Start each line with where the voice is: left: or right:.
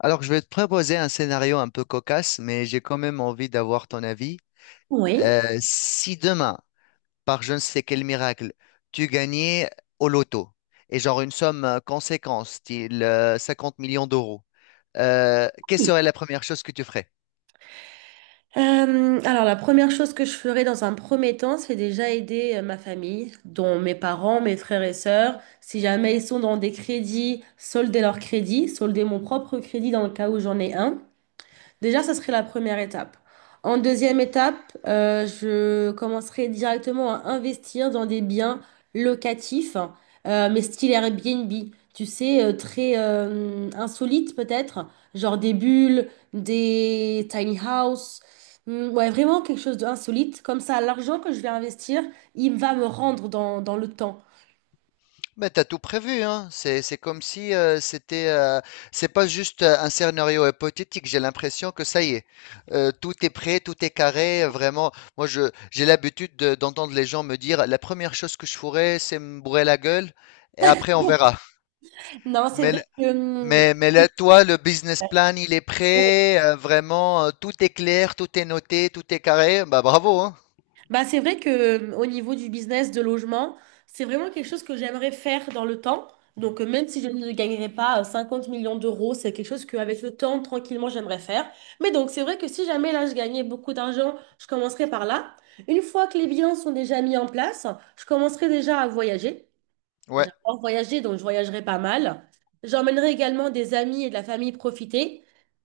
left: Alors, je vais te proposer un scénario un peu cocasse, mais j'ai quand même envie d'avoir ton avis.
right: Oui.
left: Si demain, par je ne sais quel miracle, tu gagnais au loto, et genre une somme conséquente, style 50 millions d'euros, quelle
right: Oui.
left: serait la première chose que tu ferais?
right: Alors, la première chose que je ferai dans un premier temps, c'est déjà aider ma famille, dont mes parents, mes frères et sœurs. Si jamais ils sont dans des crédits, solder leur crédit, solder mon propre crédit dans le cas où j'en ai un. Déjà, ça serait la première étape. En deuxième étape, je commencerai directement à investir dans des biens locatifs, mais style Airbnb, tu sais, très insolite peut-être, genre des bulles, des tiny house. Hmm, ouais, vraiment quelque chose d'insolite. Comme ça, l'argent que je vais investir, il va me rendre dans le temps.
left: Mais t'as tout prévu, hein. C'est comme si c'est pas juste un scénario hypothétique. J'ai l'impression que ça y est. Tout est prêt, tout est carré. Vraiment, moi, j'ai l'habitude d'entendre les gens me dire, la première chose que je ferai, c'est me bourrer la gueule, et après on verra.
right: Non, c'est
left: Mais,
right: vrai
left: l-
right: que...
left: mais là, toi, le business plan, il est
right: hum,
left: prêt. Vraiment, tout est clair, tout est noté, tout est carré. Bah bravo, hein.
right: Bah, c'est vrai que au niveau du business de logement, c'est vraiment quelque chose que j'aimerais faire dans le temps. Donc, même si je ne gagnerais pas 50 millions d'euros, c'est quelque chose qu'avec le temps, tranquillement, j'aimerais faire. Mais donc, c'est vrai que si jamais là, je gagnais beaucoup d'argent, je commencerai par là. Une fois que les biens sont déjà mis en place, je commencerai déjà à voyager.
left: Ouais.
right: J'adore voyager, donc je voyagerai pas mal. J'emmènerai également des amis et de la famille profiter.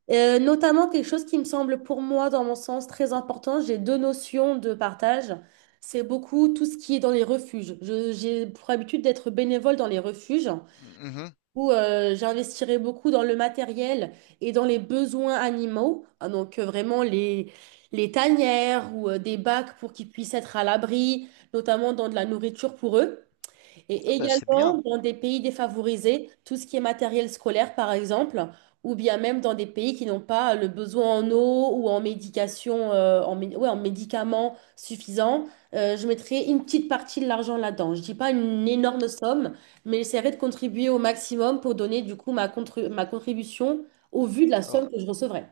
right: Notamment quelque chose qui me semble pour moi, dans mon sens, très important, j'ai deux notions de partage. C'est beaucoup tout ce qui est dans les refuges. J'ai pour habitude d'être bénévole dans les refuges
left: Mhm.
right: où j'investirai beaucoup dans le matériel et dans les besoins animaux. Ah, donc vraiment les tanières ou des bacs pour qu'ils puissent être à l'abri, notamment dans de la nourriture pour eux.
left: Ah
right: Et
left: bah, c'est bien.
right: également dans des pays défavorisés, tout ce qui est matériel scolaire, par exemple, ou bien même dans des pays qui n'ont pas le besoin en eau ou en médication, en médicaments suffisants, je mettrai une petite partie de l'argent là-dedans. Je dis pas une énorme somme, mais j'essaierai de contribuer au maximum pour donner du coup ma contribution au vu de la somme que je recevrai.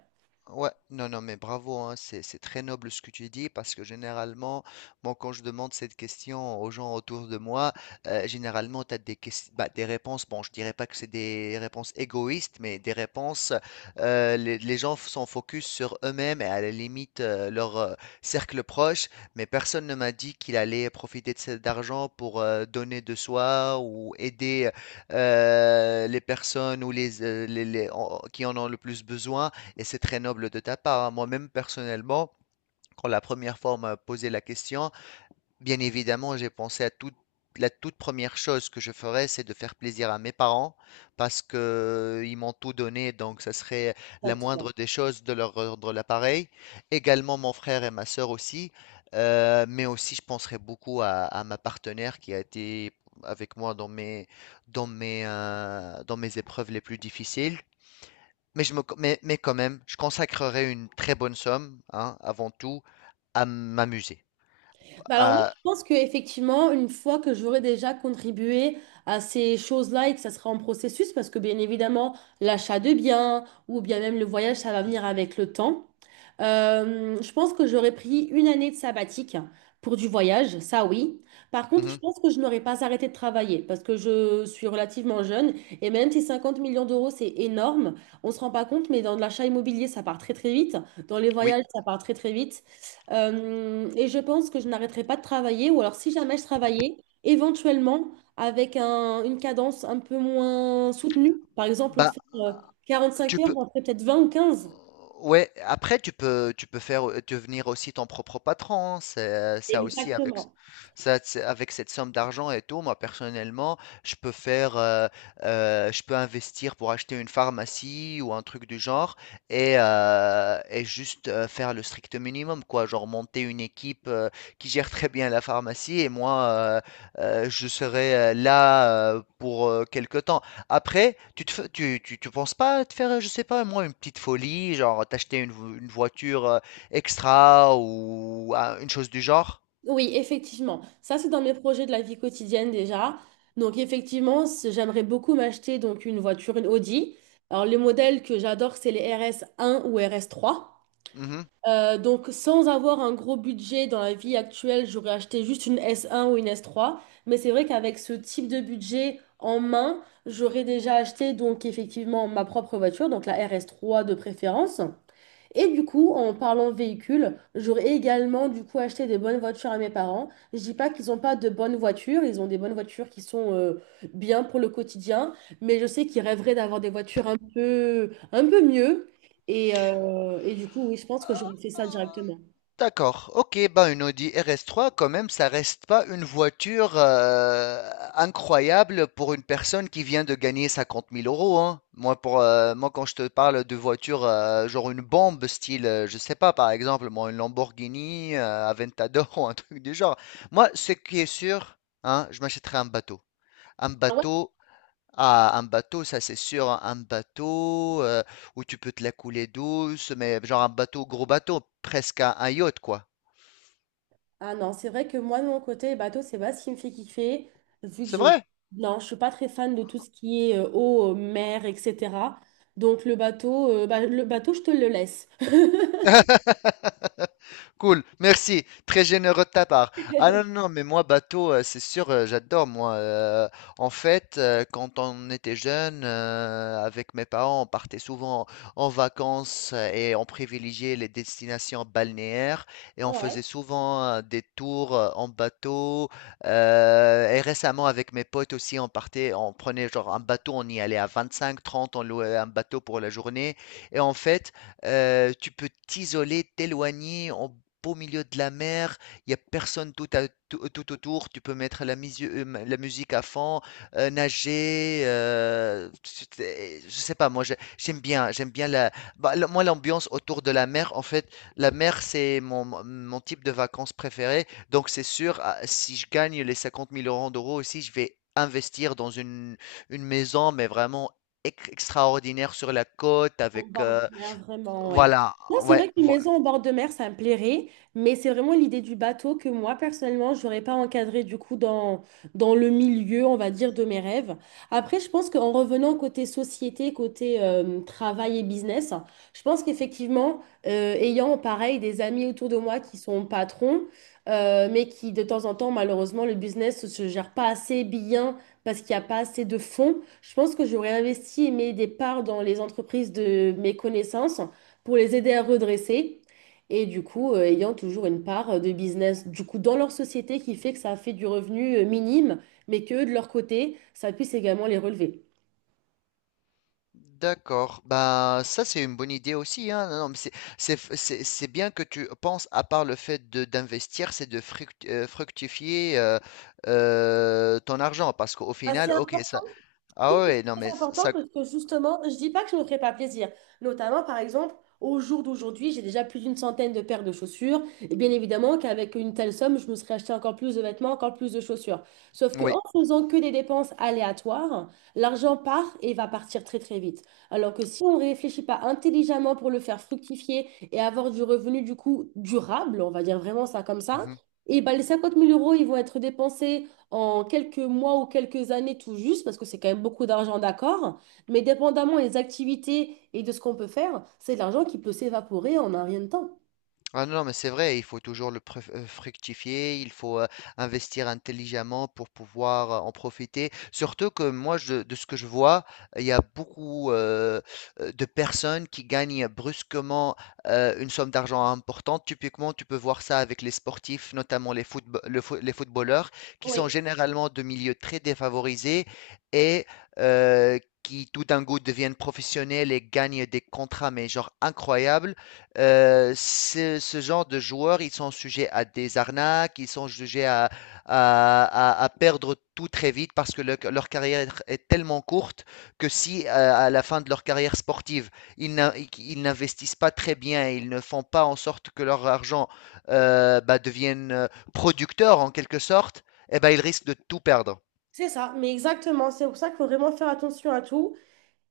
left: Ouais, non, non, mais bravo, hein, c'est très noble ce que tu dis parce que généralement, moi, quand je demande cette question aux gens autour de moi, généralement, tu as bah, des réponses, bon, je dirais pas que c'est des réponses égoïstes, mais des réponses, les sont focus sur eux-mêmes et à la limite leur cercle proche, mais personne ne m'a dit qu'il allait profiter de cet argent pour donner de soi ou aider les personnes ou qui en ont le plus besoin. Et c'est très noble de ta part, hein. Moi-même, personnellement, quand la première fois on m'a posé la question, bien évidemment, j'ai pensé à toute la toute première chose que je ferais, c'est de faire plaisir à mes parents parce que ils m'ont tout donné, donc ça serait la moindre
right: Exactement.
left: des choses de leur rendre l'appareil. Également mon frère et ma sœur aussi, mais aussi je penserais beaucoup à ma partenaire qui a été avec moi dans mes épreuves les plus difficiles. Mais quand même, je consacrerai une très bonne somme, hein, avant tout, à m'amuser.
right: Bah alors moi,
left: À-
right: je pense qu'effectivement, une fois que j'aurai déjà contribué à ces choses-là et que ça sera en processus, parce que bien évidemment, l'achat de biens ou bien même le voyage, ça va venir avec le temps. Je pense que j'aurais pris une année de sabbatique pour du voyage, ça oui. Par contre, je
left: Mhm,
right: pense que je n'aurais pas arrêté de travailler parce que je suis relativement jeune et même si 50 millions d'euros, c'est énorme, on ne se rend pas compte, mais dans l'achat immobilier, ça part très très vite. Dans les
left: oui,
right: voyages, ça part très très vite. Et je pense que je n'arrêterai pas de travailler, ou alors si jamais je travaillais, éventuellement avec une cadence un peu moins soutenue. Par exemple, au lieu de
left: bah,
right: faire 45
left: tu
right: heures,
left: peux,
right: j'en ferais peut-être 20 ou 15.
left: ouais, après tu peux devenir aussi ton propre patron, hein, c'est ça aussi avec ce
right: Exactement.
left: ça c'est avec cette somme d'argent et tout, moi personnellement, je peux faire, heu je peux investir pour acheter une pharmacie ou un truc du genre et juste, faire le strict minimum quoi, genre monter une équipe, qui gère très bien la pharmacie et moi, je serai, là, pour, quelque temps. Après, tu te fais tu tu tu penses pas à te faire, je sais pas moi, une petite folie, genre t'acheter une voiture, extra ou un une chose du genre?
right: Oui, effectivement. Ça, c'est dans mes projets de la vie quotidienne déjà. Donc, effectivement, j'aimerais beaucoup m'acheter donc une voiture, une Audi. Alors, les modèles que j'adore, c'est les RS1 ou RS3.
left: Mmh
right: Donc, sans avoir un gros budget dans la vie actuelle, j'aurais acheté juste une S1 ou une S3. Mais c'est vrai qu'avec ce type de budget en main, j'aurais déjà acheté donc effectivement ma propre voiture, donc la RS3 de préférence. Et du coup, en parlant véhicule, j'aurais également du coup acheté des bonnes voitures à mes parents. Je dis pas qu'ils n'ont pas de bonnes voitures, ils ont des bonnes voitures qui sont bien pour le quotidien, mais je sais qu'ils rêveraient d'avoir des voitures un peu mieux. Et du coup, oui, je pense que j'aurais fait ça directement.
left: D'accord, ok, ben une Audi RS3, quand même, ça reste pas une voiture incroyable pour une personne qui vient de gagner 50 000 euros, hein. Moi, moi, quand je te parle de voiture, genre une bombe, style, je sais pas, par exemple, moi, une Lamborghini, Aventador ou un truc du genre. Moi, ce qui est sûr, hein, je m'achèterai un bateau. Un
right: Ah ouais?
left: bateau, ah, un bateau, ça c'est sûr, hein, un bateau où tu peux te la couler douce, mais genre un bateau, gros bateau, presque un yacht, quoi.
right: Ah non, c'est vrai que moi, de mon côté, bateau, c'est pas ce qui me fait kiffer, vu que
left: C'est
right: j'ai...
left: vrai.
right: Non, je suis pas très fan de tout ce qui est eau, mer, etc. Donc le bateau, je te le laisse.
left: Cool, merci, très généreux de ta part. Ah non, non, non, mais moi, bateau, c'est sûr, j'adore, moi. En fait, quand on était jeune, avec mes parents, on partait souvent en vacances et on privilégiait les destinations balnéaires et on
right: Ouais.
left: faisait souvent des tours en bateau. Et récemment, avec mes potes aussi, on partait, on prenait genre un bateau, on y allait à 25, 30, on louait un bateau pour la journée. Et en fait, tu peux t'isoler, t'éloigner en beau milieu de la mer, il y a personne tout autour, tu peux mettre la musique à fond, nager, je sais pas, moi j'aime bien, moi l'ambiance autour de la mer, en fait, la mer c'est mon type de vacances préféré, donc c'est sûr, ah, si je gagne les 50 000 euros d'euros aussi, je vais investir dans une maison, mais vraiment extraordinaire sur la côte
right: En
left: avec
right: bord de mer, vraiment, ouais.
left: voilà,
right: Non, c'est
left: ouais.
right: vrai qu'une maison en bord de mer, ça me plairait, mais c'est vraiment l'idée du bateau que moi, personnellement, je n'aurais pas encadré du coup dans le milieu, on va dire, de mes rêves. Après, je pense qu'en revenant côté société, côté travail et business, je pense qu'effectivement, ayant pareil des amis autour de moi qui sont patrons, mais qui de temps en temps, malheureusement, le business ne se gère pas assez bien parce qu'il n'y a pas assez de fonds. Je pense que j'aurais investi et mis des parts dans les entreprises de mes connaissances pour les aider à redresser. Et du coup, ayant toujours une part de business du coup, dans leur société qui fait que ça fait du revenu minime, mais que de leur côté, ça puisse également les relever.
left: D'accord. Bah, ça, c'est une bonne idée aussi, hein. Non, non, mais c'est bien que tu penses, à part le fait d'investir, c'est de fructifier ton argent. Parce qu'au
right: Ah,
left: final,
right: c'est
left: ok,
right: important.
left: ça. Ah
right: Trouve que
left: ouais,
right: c'est
left: non, mais
right: très important
left: ça.
right: parce que justement, je dis pas que je ne me ferai pas plaisir. Notamment, par exemple, au jour d'aujourd'hui, j'ai déjà plus d'une centaine de paires de chaussures. Et bien évidemment qu'avec une telle somme, je me serais acheté encore plus de vêtements, encore plus de chaussures. Sauf que
left: Oui.
right: en faisant que des dépenses aléatoires, l'argent part et va partir très très vite. Alors que si on ne réfléchit pas intelligemment pour le faire fructifier et avoir du revenu du coup durable, on va dire vraiment ça comme ça, et ben les 50 000 euros, ils vont être dépensés en quelques mois ou quelques années tout juste, parce que c'est quand même beaucoup d'argent, d'accord, mais dépendamment des activités et de ce qu'on peut faire, c'est de l'argent qui peut s'évaporer en un rien de temps.
left: Ah non, non, mais c'est vrai, il faut toujours le fructifier, il faut investir intelligemment pour pouvoir en profiter. Surtout que moi, de ce que je vois, il y a beaucoup de personnes qui gagnent brusquement une somme d'argent importante. Typiquement, tu peux voir ça avec les sportifs, notamment les footballeurs, qui sont
right: Oui,
left: généralement de milieux très défavorisés et qui tout d'un coup deviennent professionnels et gagnent des contrats, mais genre incroyables. Ce genre de joueurs, ils sont sujets à des arnaques, ils sont sujets à perdre tout très vite parce que leur carrière est tellement courte que si à la fin de leur carrière sportive, ils n'investissent pas très bien, ils ne font pas en sorte que leur argent bah, devienne producteur en quelque sorte, eh ben, ils risquent de tout perdre.
right: c'est ça, mais exactement. C'est pour ça qu'il faut vraiment faire attention à tout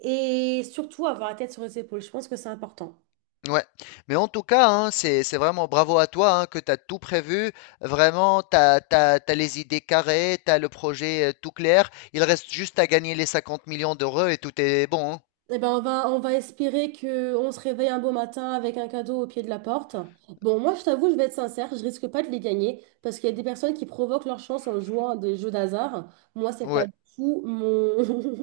right: et surtout avoir la tête sur les épaules. Je pense que c'est important.
left: Ouais, mais en tout cas, hein, c'est vraiment bravo à toi, hein, que tu as tout prévu. Vraiment, tu as, t'as, t'as- t'as les idées carrées, tu as le projet tout clair. Il reste juste à gagner les 50 millions d'euros et tout est bon, hein.
right: Eh ben on va espérer qu'on se réveille un beau matin avec un cadeau au pied de la porte. Bon, moi, je t'avoue, je vais être sincère, je risque pas de les gagner parce qu'il y a des personnes qui provoquent leur chance en jouant à des jeux d'hasard. Moi, c'est pas
left: Ouais.
right: du tout mon,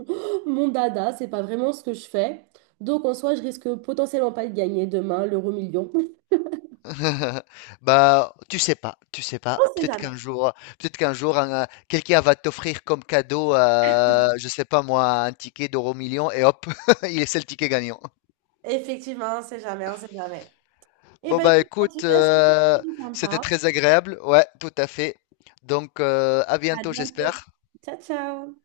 right: mon dada, c'est pas vraiment ce que je fais. Donc, en soi, je risque potentiellement pas de gagner demain l'euro million.
left: Bah, tu sais pas, tu sais pas.
right: On sait jamais.
left: Peut-être qu'un jour, quelqu'un va t'offrir comme cadeau, je sais pas moi, un ticket d'euro million et hop, il c'est le ticket gagnant.
right: Effectivement, on sait jamais, on sait jamais. Eh
left: Bon
right: ben
left: bah
right: écoute, en tout
left: écoute,
right: cas, c'était très
left: c'était
right: sympa.
left: très agréable, ouais, tout à fait. Donc à
right: À
left: bientôt,
right: bientôt.
left: j'espère.
right: Ciao, ciao.